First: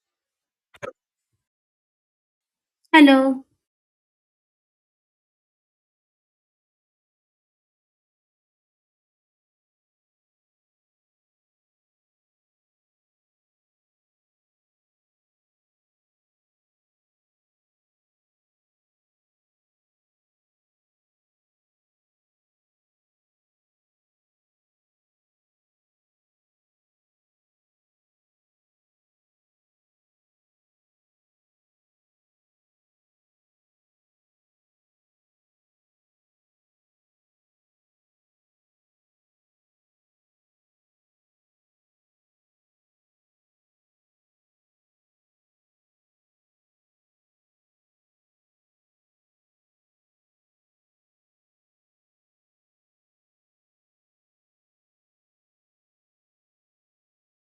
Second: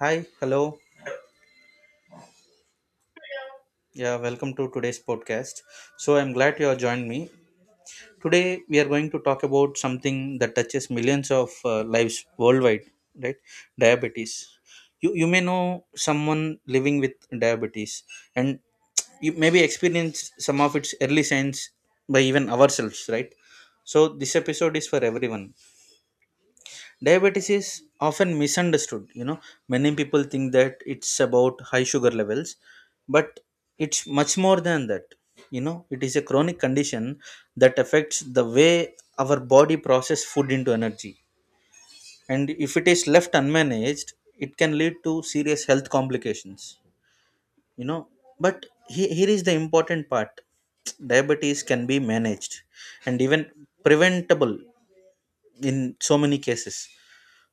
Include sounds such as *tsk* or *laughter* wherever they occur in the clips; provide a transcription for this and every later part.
Hi, hello. Hello. Yeah, welcome to today's podcast. So I'm glad you have joined me. Today we are going to talk about something that touches millions of lives worldwide, right? Diabetes. You may know someone living with diabetes, and you maybe experience some of its early signs by even ourselves, right? So this episode is for everyone. Diabetes is often misunderstood. Many people think that it's about high sugar levels, but it's much more than that. It is a chronic condition that affects the way our body process food into energy, and if it is left unmanaged, it can lead to serious health complications you know but here is the important part: diabetes can be managed and even preventable in so many cases.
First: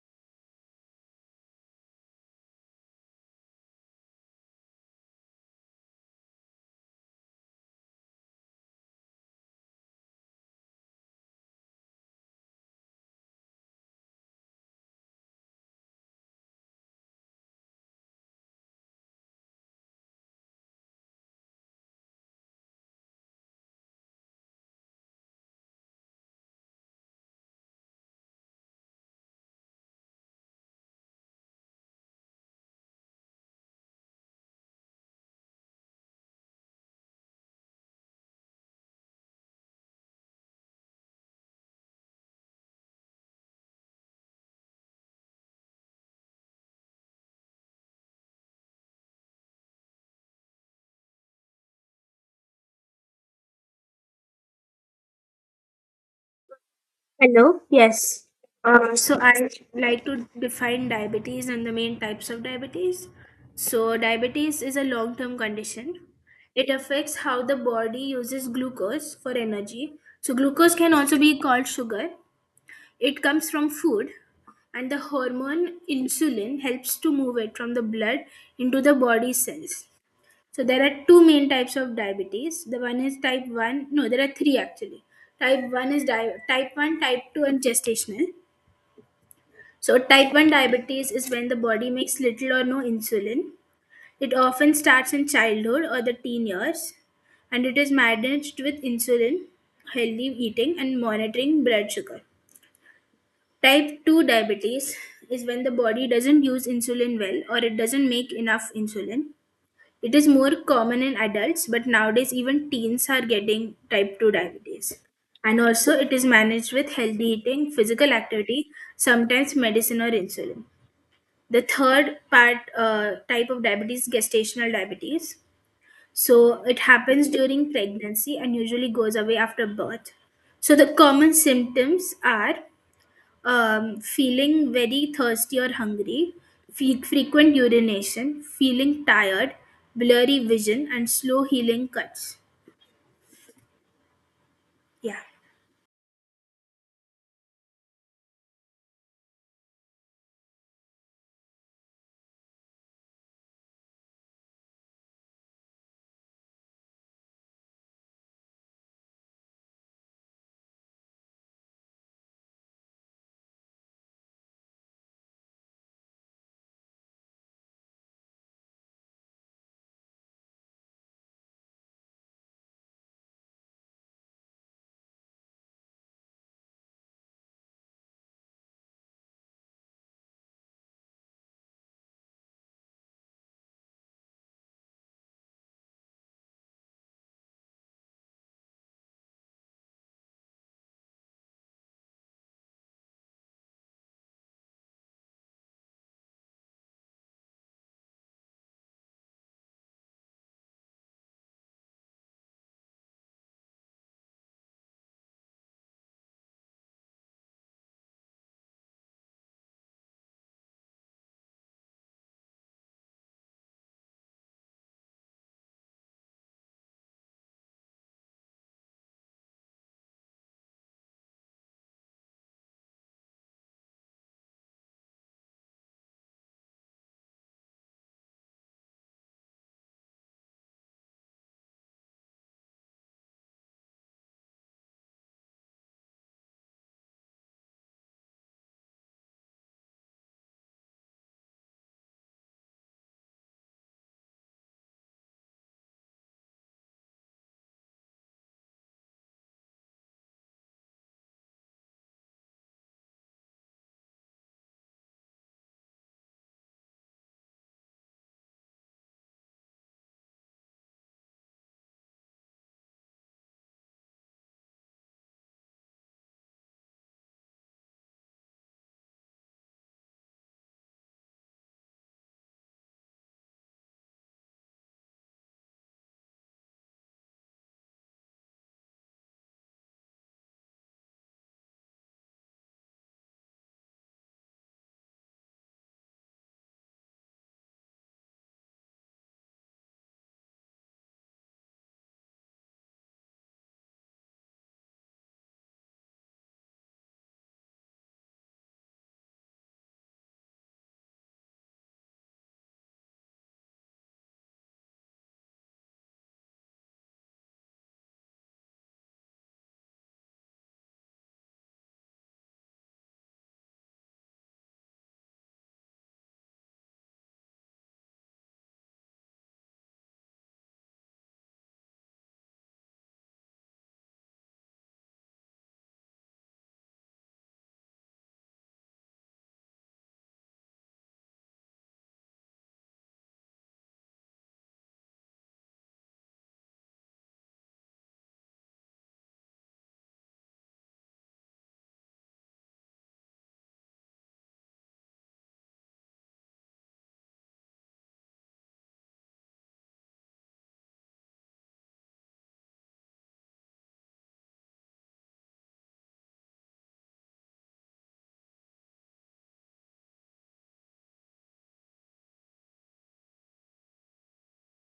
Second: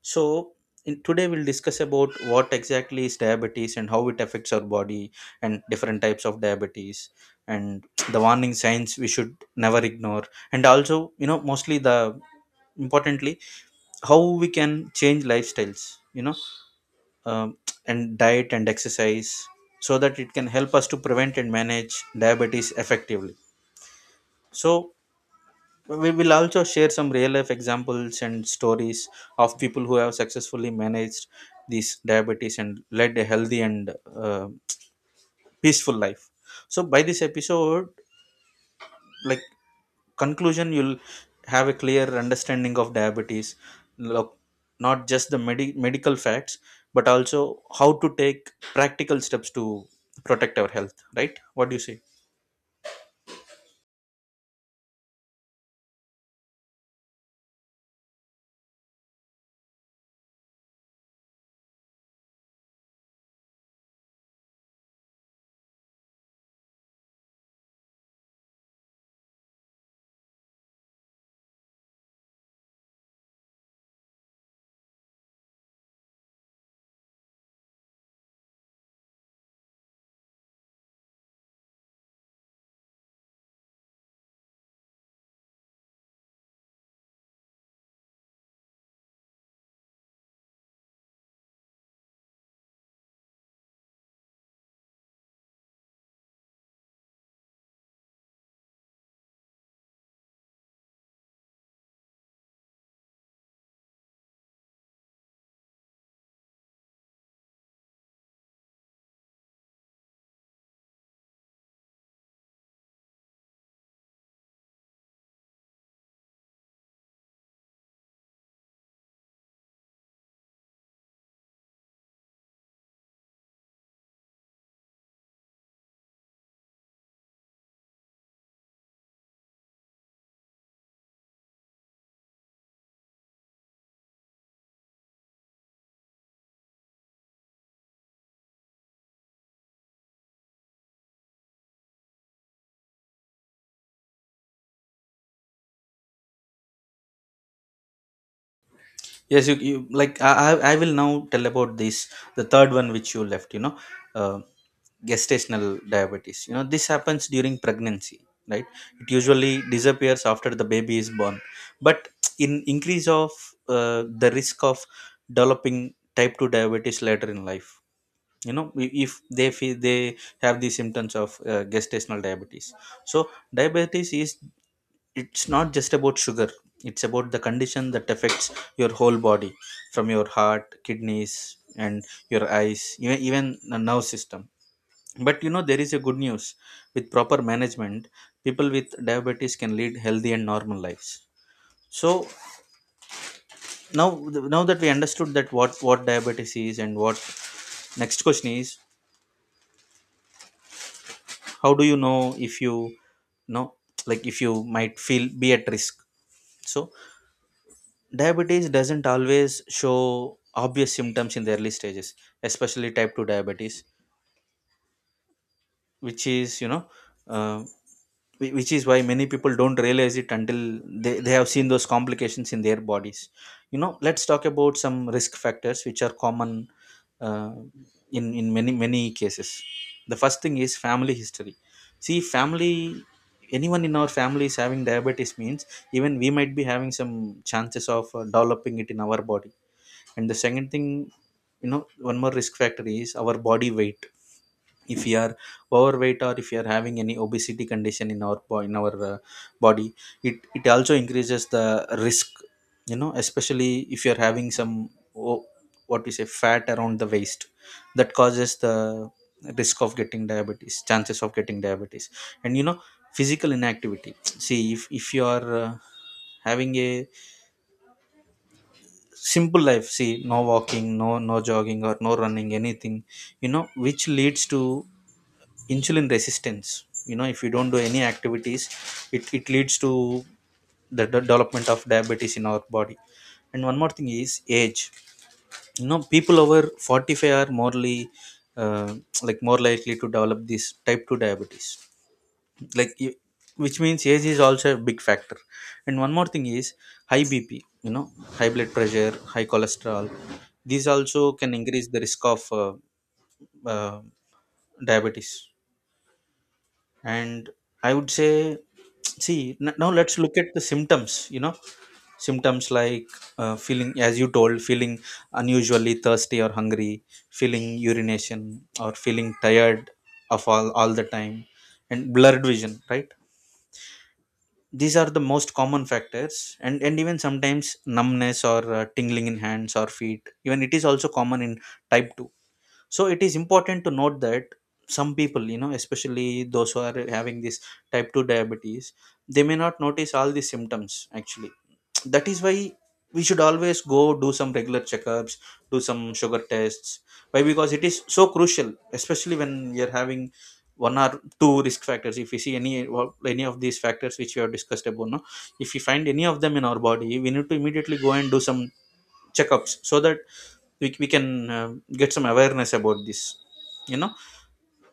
so, Today we'll discuss about what exactly is diabetes and how it affects our body, and different types of diabetes, and *tsk* the warning signs we should never ignore, and also mostly, the importantly, how we can change lifestyles, um, *tsk* and diet and exercise, so that it can help us to prevent and manage diabetes effectively. So we will also share some real life examples and stories of people who have successfully managed these diabetes and led a healthy and uh, peaceful life. So by this episode, like, conclusion, you'll have a clear understanding of diabetes. Look, not just the medical facts, but also how to take practical steps to protect our health. Right, what do you say? Hello, yes. So I like to define diabetes and the main types of diabetes. So diabetes is a long-term condition. It affects how the body uses glucose for energy. So glucose can also be called sugar. It comes from food, and the hormone insulin helps to move it from the blood into the body cells. So there are two main types of diabetes. The one is type 1. No, there are three actually. Type 1 is type 1, type 2 and gestational. So type 1 diabetes is when the body makes little or no insulin. It often starts in childhood or the teen years, and it is managed with insulin, healthy eating and monitoring blood sugar. Type 2 diabetes is when the body doesn't use insulin well, or it doesn't make enough insulin. It is more common in adults, but nowadays even teens are getting type 2 diabetes. And also, it is managed with healthy eating, physical activity, sometimes medicine or insulin. The third part type of diabetes, gestational diabetes. So, it happens during pregnancy and usually goes away after birth. So, the common symptoms are feeling very thirsty or hungry, frequent urination, feeling tired, blurry vision, and slow healing cuts. Yeah. Yes, you like I will now tell about this, the third one which you left. Uh, Gestational diabetes. You know, this happens during pregnancy, right? It usually disappears after the baby is born, but in increase of the risk of developing type two diabetes later in life. You know, if they feel they have the symptoms of gestational diabetes. So diabetes is, it's not just about sugar, it's about the condition that affects your whole body, from your heart, kidneys, and your eyes, even, even the nerve system. But you know there is a good news: with proper management, people with diabetes can lead healthy and normal lives. So now, now that we understood that what diabetes is and what, next question is, how do you know if know like if you might feel be at risk? So diabetes doesn't always show obvious symptoms in the early stages, especially type 2 diabetes, which is, uh, which is why many people don't realize it until they have seen those complications in their bodies. You know, let's talk about some risk factors which are common, uh, in many, many cases. The first thing is family history. See, family, anyone in our family is having diabetes means even we might be having some chances of developing it in our body. And the second thing, you know, one more risk factor is our body weight. If we are overweight, or if we are having any obesity condition in our in our body, it also increases the risk. You know, especially if you are having some o- what we say fat around the waist, that causes the risk of getting diabetes, chances of getting diabetes. And you know, physical inactivity, see, if you are having a simple life, see, no walking, no, no jogging or no running, anything. You know, which leads to insulin resistance. You know, if you don't do any activities, it leads to the development of diabetes in our body. And one more thing is age. You know, people over 45 are morely, uh, like, more likely to develop this type 2 diabetes. like y- which means age is also a big factor. And one more thing is high bp. You know, high blood pressure, high cholesterol, these also can increase the risk of uh, diabetes. And I would say, *tsk* see, now let's look at the symptoms. You know, symptoms like, feeling, as you told, feeling unusually thirsty or hungry, feeling urination, or feeling tired of all the time, and blurred vision, right? These are the most common factors. And even sometimes numbness or tingling in hands or feet, even it is also common in type 2. So it is important to note that some people, you know, especially those who are having this type 2 diabetes, they may not notice all these symptoms actually. That is why we should always go do some regular checkups, do some sugar tests. Why? Because it is so crucial, especially when you're having one or two risk factors. If we see any of these factors which we have discussed about, no, if we find any of them in our body, we need to immediately go and do some checkups, so that we can get some awareness about this. You know,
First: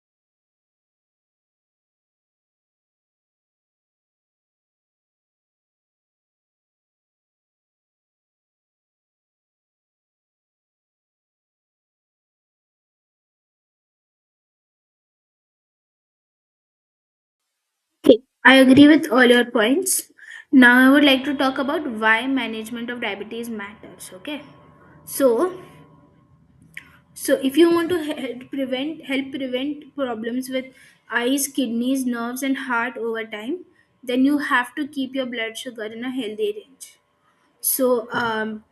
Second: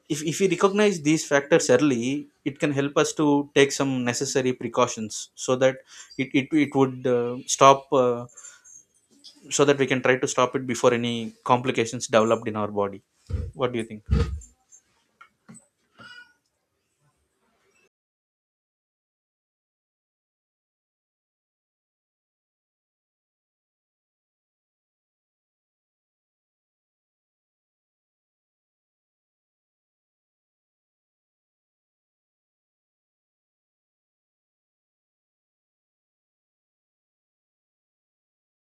if we recognize these factors early, it can help us to take some necessary precautions, so that it would stop, so that we can try to stop it before any complications developed in our body. What do you think? Okay. I agree with all your points. Now, I would like to talk about why management of diabetes matters. Okay, so, so if you want to help prevent problems with eyes, kidneys, nerves, and heart over time, then you have to keep your blood sugar in a healthy range. So,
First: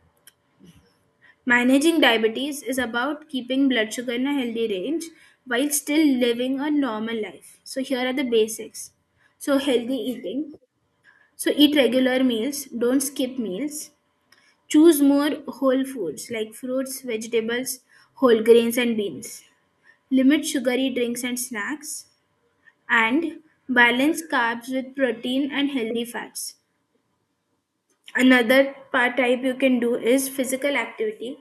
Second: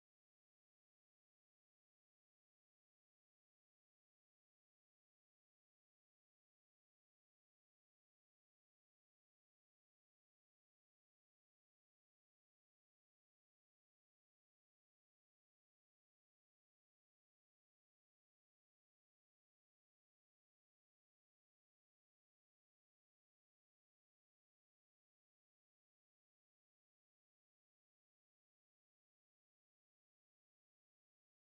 managing diabetes is about keeping blood sugar in a healthy range while still living a normal life. So, here are the basics. So, healthy eating. So, eat regular meals, don't skip meals. Choose more whole foods like fruits, vegetables, whole grains, and beans. Limit sugary drinks and snacks. And balance carbs with protein and healthy fats. Another part type you can do is physical activity.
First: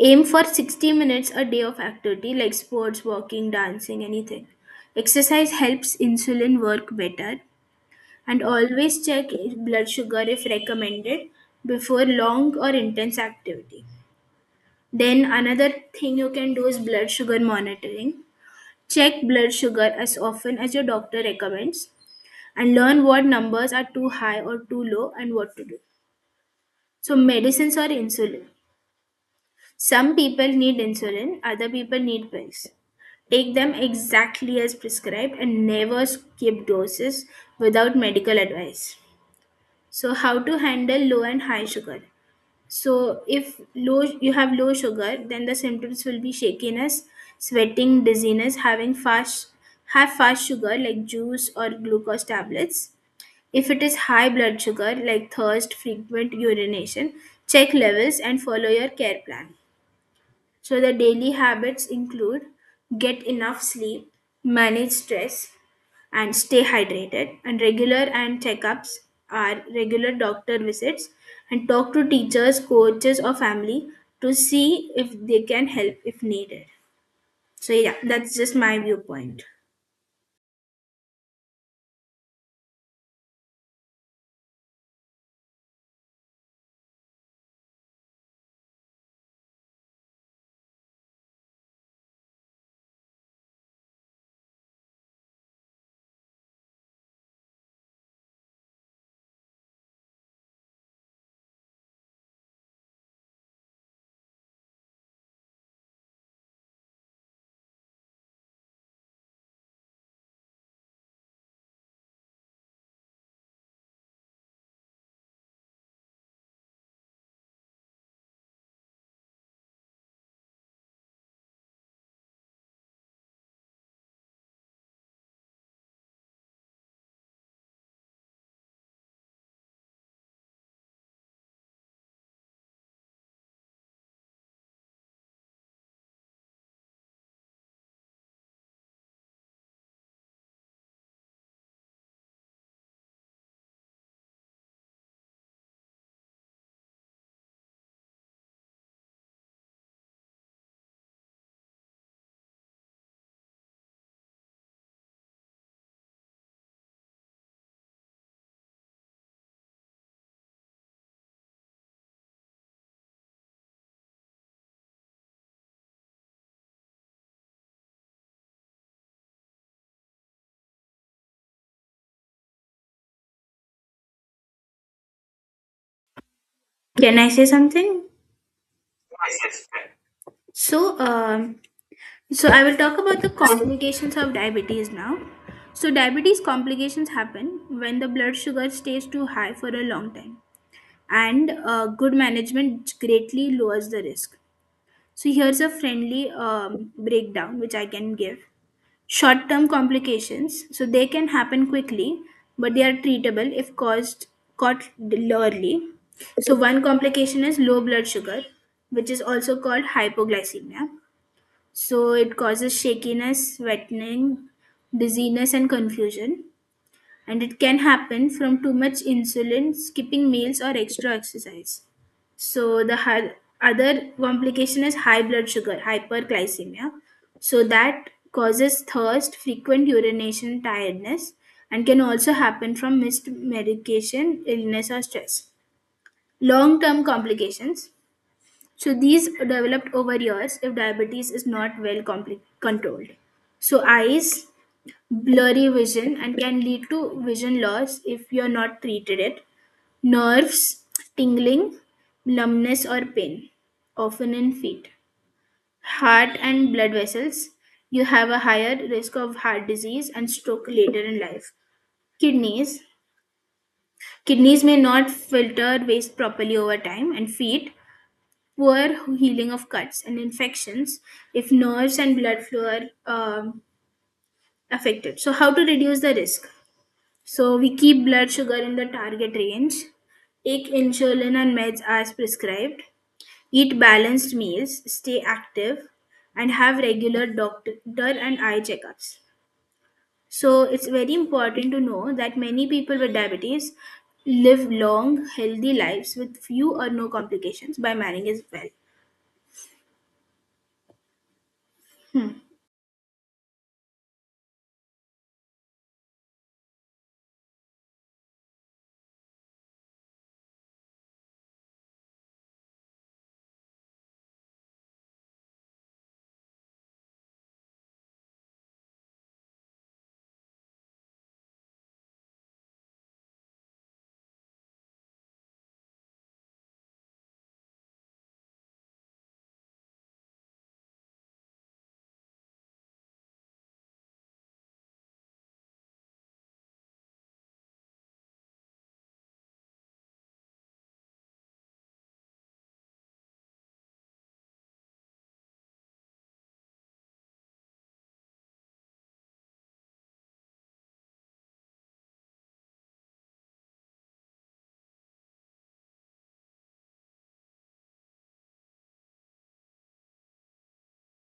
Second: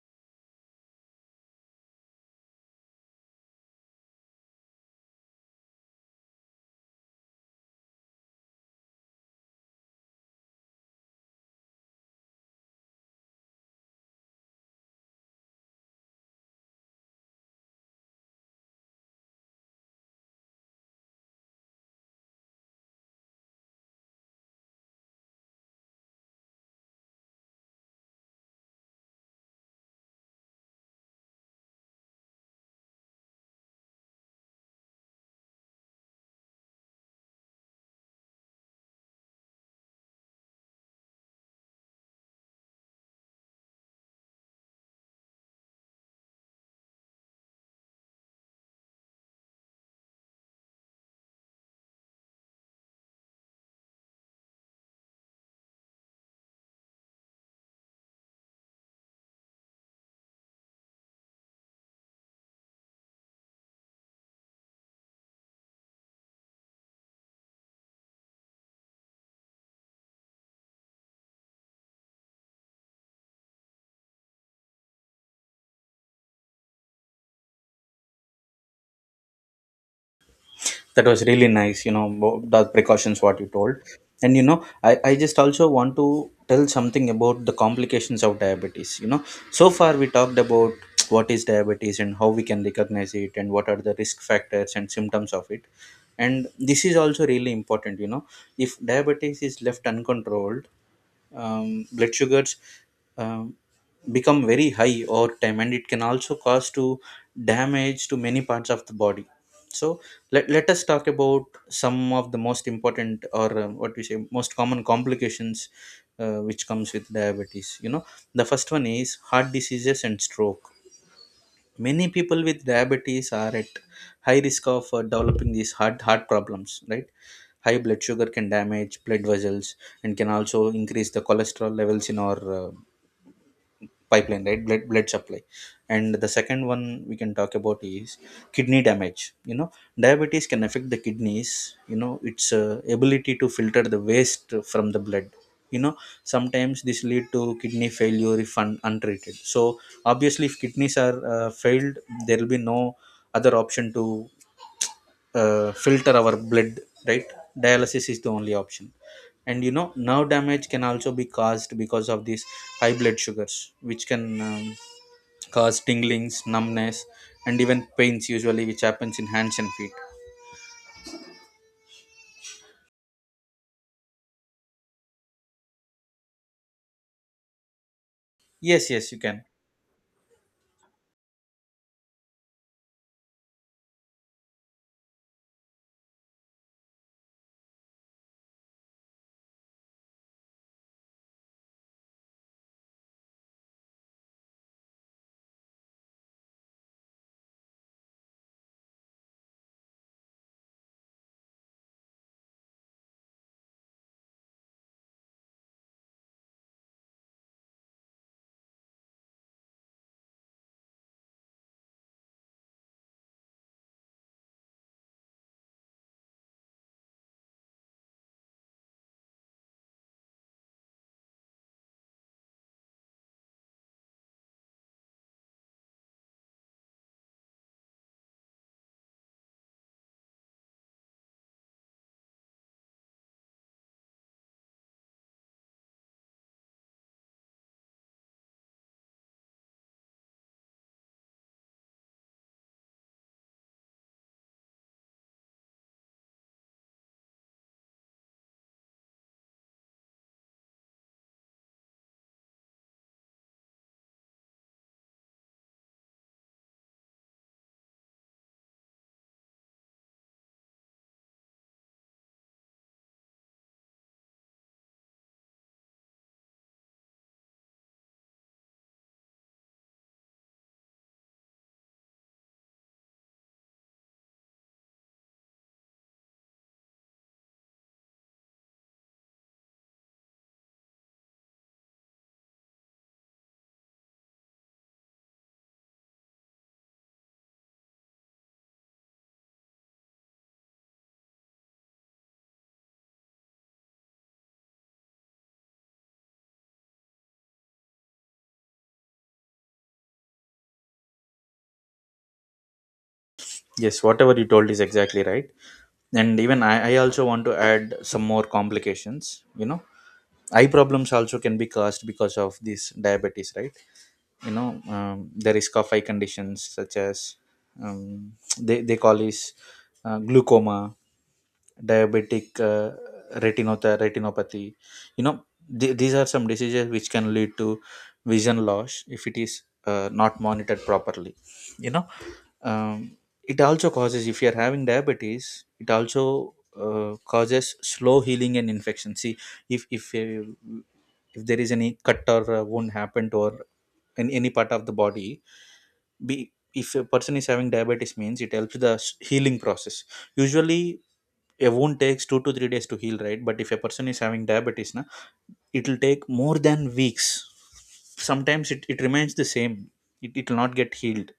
Aim for 60 minutes a day of activity like sports, walking, dancing, anything. Exercise helps insulin work better, and always check blood sugar if recommended before long or intense activity. Then another thing you can do is blood sugar monitoring. Check blood sugar as often as your doctor recommends and learn what numbers are too high or too low and what to do. So, medicines or insulin. Some people need insulin, other people need pills. Take them exactly as prescribed and never skip doses without medical advice. So, how to handle low and high sugar? So, if low you have low sugar, then the symptoms will be shakiness, sweating, dizziness, having fast have fast sugar like juice or glucose tablets. If it is high blood sugar like thirst, frequent urination, check levels and follow your care plan. So the daily habits include get enough sleep, manage stress, and stay hydrated. And regular and checkups are regular doctor visits, and talk to teachers, coaches, or family to see if they can help if needed. So yeah, that's just my viewpoint. That was really nice, you know, the precautions what you told. And you know, I just also want to tell something about the complications of diabetes. You know, so far we talked about *tsk* what is diabetes and how we can recognize it and what are the risk factors and symptoms of it. And this is also really important. You know, if diabetes is left uncontrolled, blood sugars um, become very high over time, and it can also cause to damage to many parts of the body. So let us talk about some of the most important or what we say most common complications which comes with diabetes. You know, the first one is heart diseases and stroke. Many people with diabetes are at high risk of developing these heart problems, right? High blood sugar can damage blood vessels and can also increase the cholesterol levels in our uh, pipeline, right, blood supply. And the second one we can talk about is kidney damage. You know, diabetes can affect the kidneys, you know, its ability to filter the waste from the blood. You know, sometimes this lead to kidney failure if untreated. So obviously if kidneys are failed, there will be no other option to filter our blood, right? Dialysis is the only option. And you know, nerve damage can also be caused because of these high blood sugars, which can um, cause tinglings, numbness, and even pains, usually which happens in hands and feet. Can I say something? Yes, yes, you can. So, so I will talk about the complications of diabetes now. So, diabetes complications happen when the blood sugar stays too high for a long time, and good management greatly lowers the risk. So, here's a friendly breakdown which I can give. Short term complications, so they can happen quickly, but they are treatable if caused caught early. So, one complication is low blood sugar, which is also called hypoglycemia. So, it causes shakiness, sweating, dizziness, and confusion, and it can happen from too much insulin, skipping meals, or extra exercise. So the other complication is high blood sugar, hyperglycemia. So that causes thirst, frequent urination, tiredness, and can also happen from missed medication, illness, or stress. Long term complications. So these developed over years if diabetes is not well controlled. So, eyes, blurry vision and can lead to vision loss if you're not treated it. Nerves, tingling, numbness or pain, often in feet. Heart and blood vessels, you have a higher risk of heart disease and stroke later in life. Kidneys, kidneys may not filter waste properly over time. And feet, poor healing of cuts and infections if nerves and blood flow are um, affected. So how to reduce the risk? So we keep blood sugar in the target range, take insulin and meds as prescribed, eat balanced meals, stay active, and have regular doctor and eye checkups. So it's very important to know that many people with diabetes live long, healthy lives with few or no complications by managing it well. Yes, whatever you told is exactly right. And even I also want to add some more complications. You know, eye problems also can be caused because of this diabetes, right? You know, the risk of eye conditions such as, um, they call is, glaucoma, diabetic, retinopathy. You know, these are some diseases which can lead to vision loss if it is not monitored properly. You know, um, it also causes, if you are having diabetes, it also causes slow healing and infection. See, if if uh, if there is any cut or wound happened or in any part of the body, be, if a person is having diabetes means, it helps the healing process. Usually a wound takes two to three days to heal, right? But if a person is having diabetes na, it will take more than weeks. Sometimes it remains the same, it will not get healed.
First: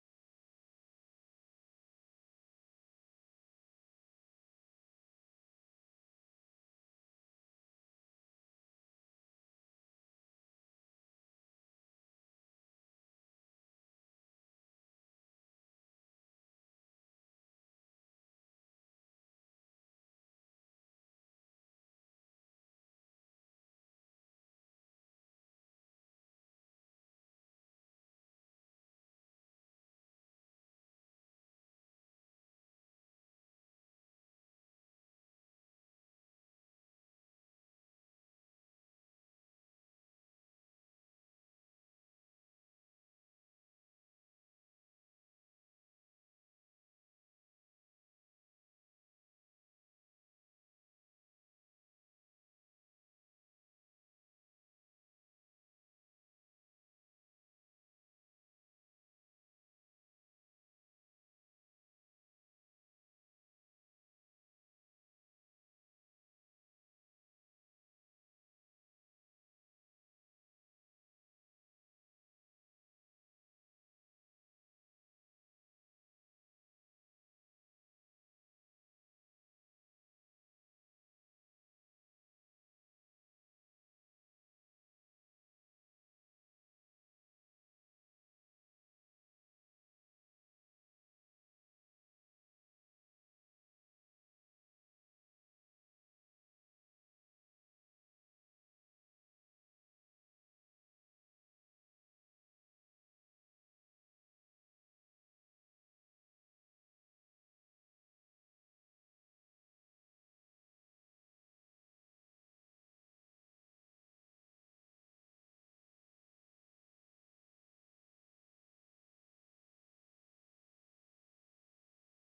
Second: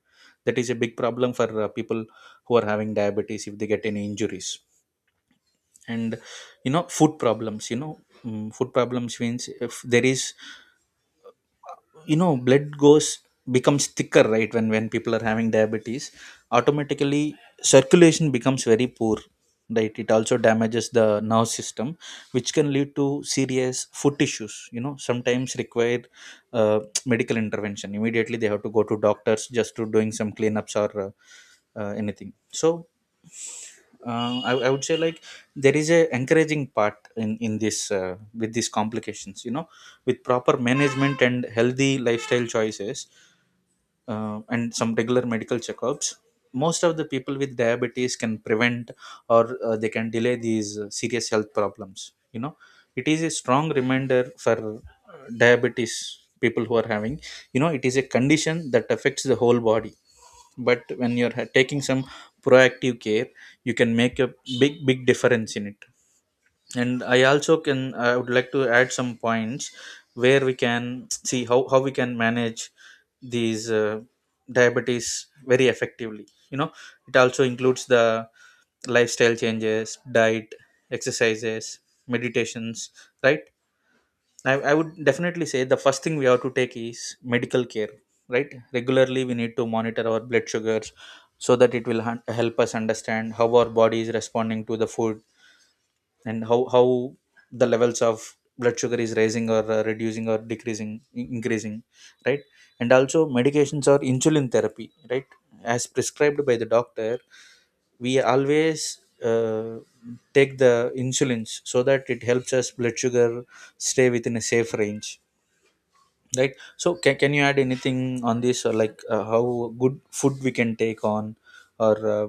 That is a big problem for people who are having diabetes if they get any injuries. And you know, food problems, you know, food problems means, if there is, you know, blood goes, becomes thicker, right? When people are having diabetes, automatically circulation becomes very poor, right? It also damages the nerve system, which can lead to serious foot issues. You know, sometimes require uh, *tsk* medical intervention, immediately they have to go to doctors just to doing some cleanups, or anything. So, I would say like, there is a encouraging part in this with these complications. You know, with proper management and healthy lifestyle choices, and some regular medical checkups, most of the people with diabetes can prevent or they can delay these serious health problems. You know, it is a strong reminder for diabetes, people who are having. You know, it is a condition that affects the whole body, but when you're taking some proactive care, you can make a big difference in it. And I also can, I would like to add some points where we can see how we can manage these diabetes very effectively. You know, it also includes the lifestyle changes, diet, exercises, meditations, right? I would definitely say the first thing we have to take is medical care, right? Regularly, we need to monitor our blood sugars so that it will help us understand how our body is responding to the food, and how the levels of blood sugar is rising or reducing or decreasing, increasing, right? And also medications or insulin therapy, right, as prescribed by the doctor. We always take the insulins so that it helps us blood sugar stay within a safe range, right? So can you add anything on this, or like, how good food we can take on, or uh,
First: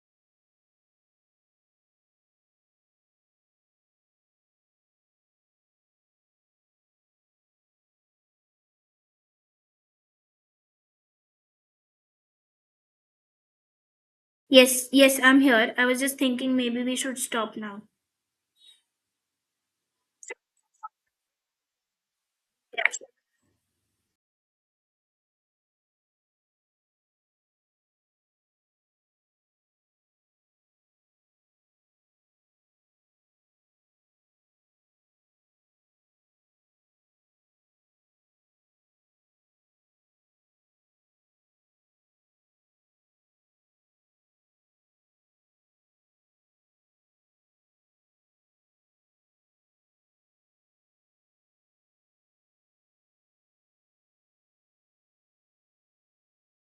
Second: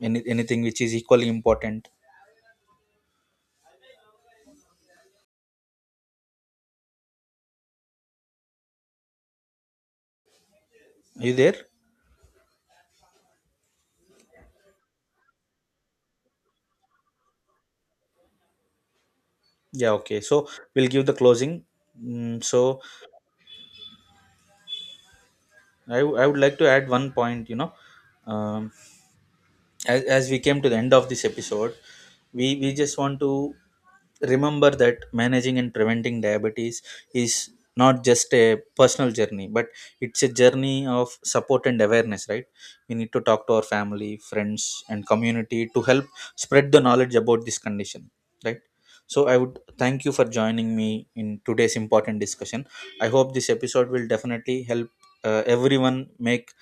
any, anything which is equally important? Are you there? Yes, yes, I'm here. I was just thinking maybe we should stop now. Yeah, okay. So we'll give the closing. So Yeah. I would like to add one point, you know. Um, as we came to the end of this episode, we just want to remember that managing and preventing diabetes is not just a personal journey, but it's a journey of support and awareness, right? We need to talk to our family, friends, and community to help spread the knowledge about this condition, right? So I would thank you for joining me in today's important discussion. I hope this episode will definitely help everyone make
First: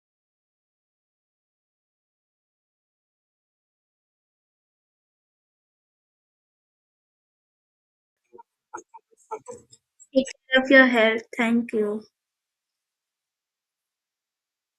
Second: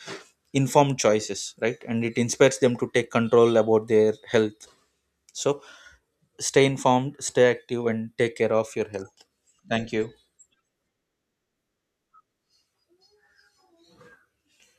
informed choices, right, and it inspires them to take control about their health. So stay informed, stay active, and take care of your health. Thank you. Take care of your health. Thank you.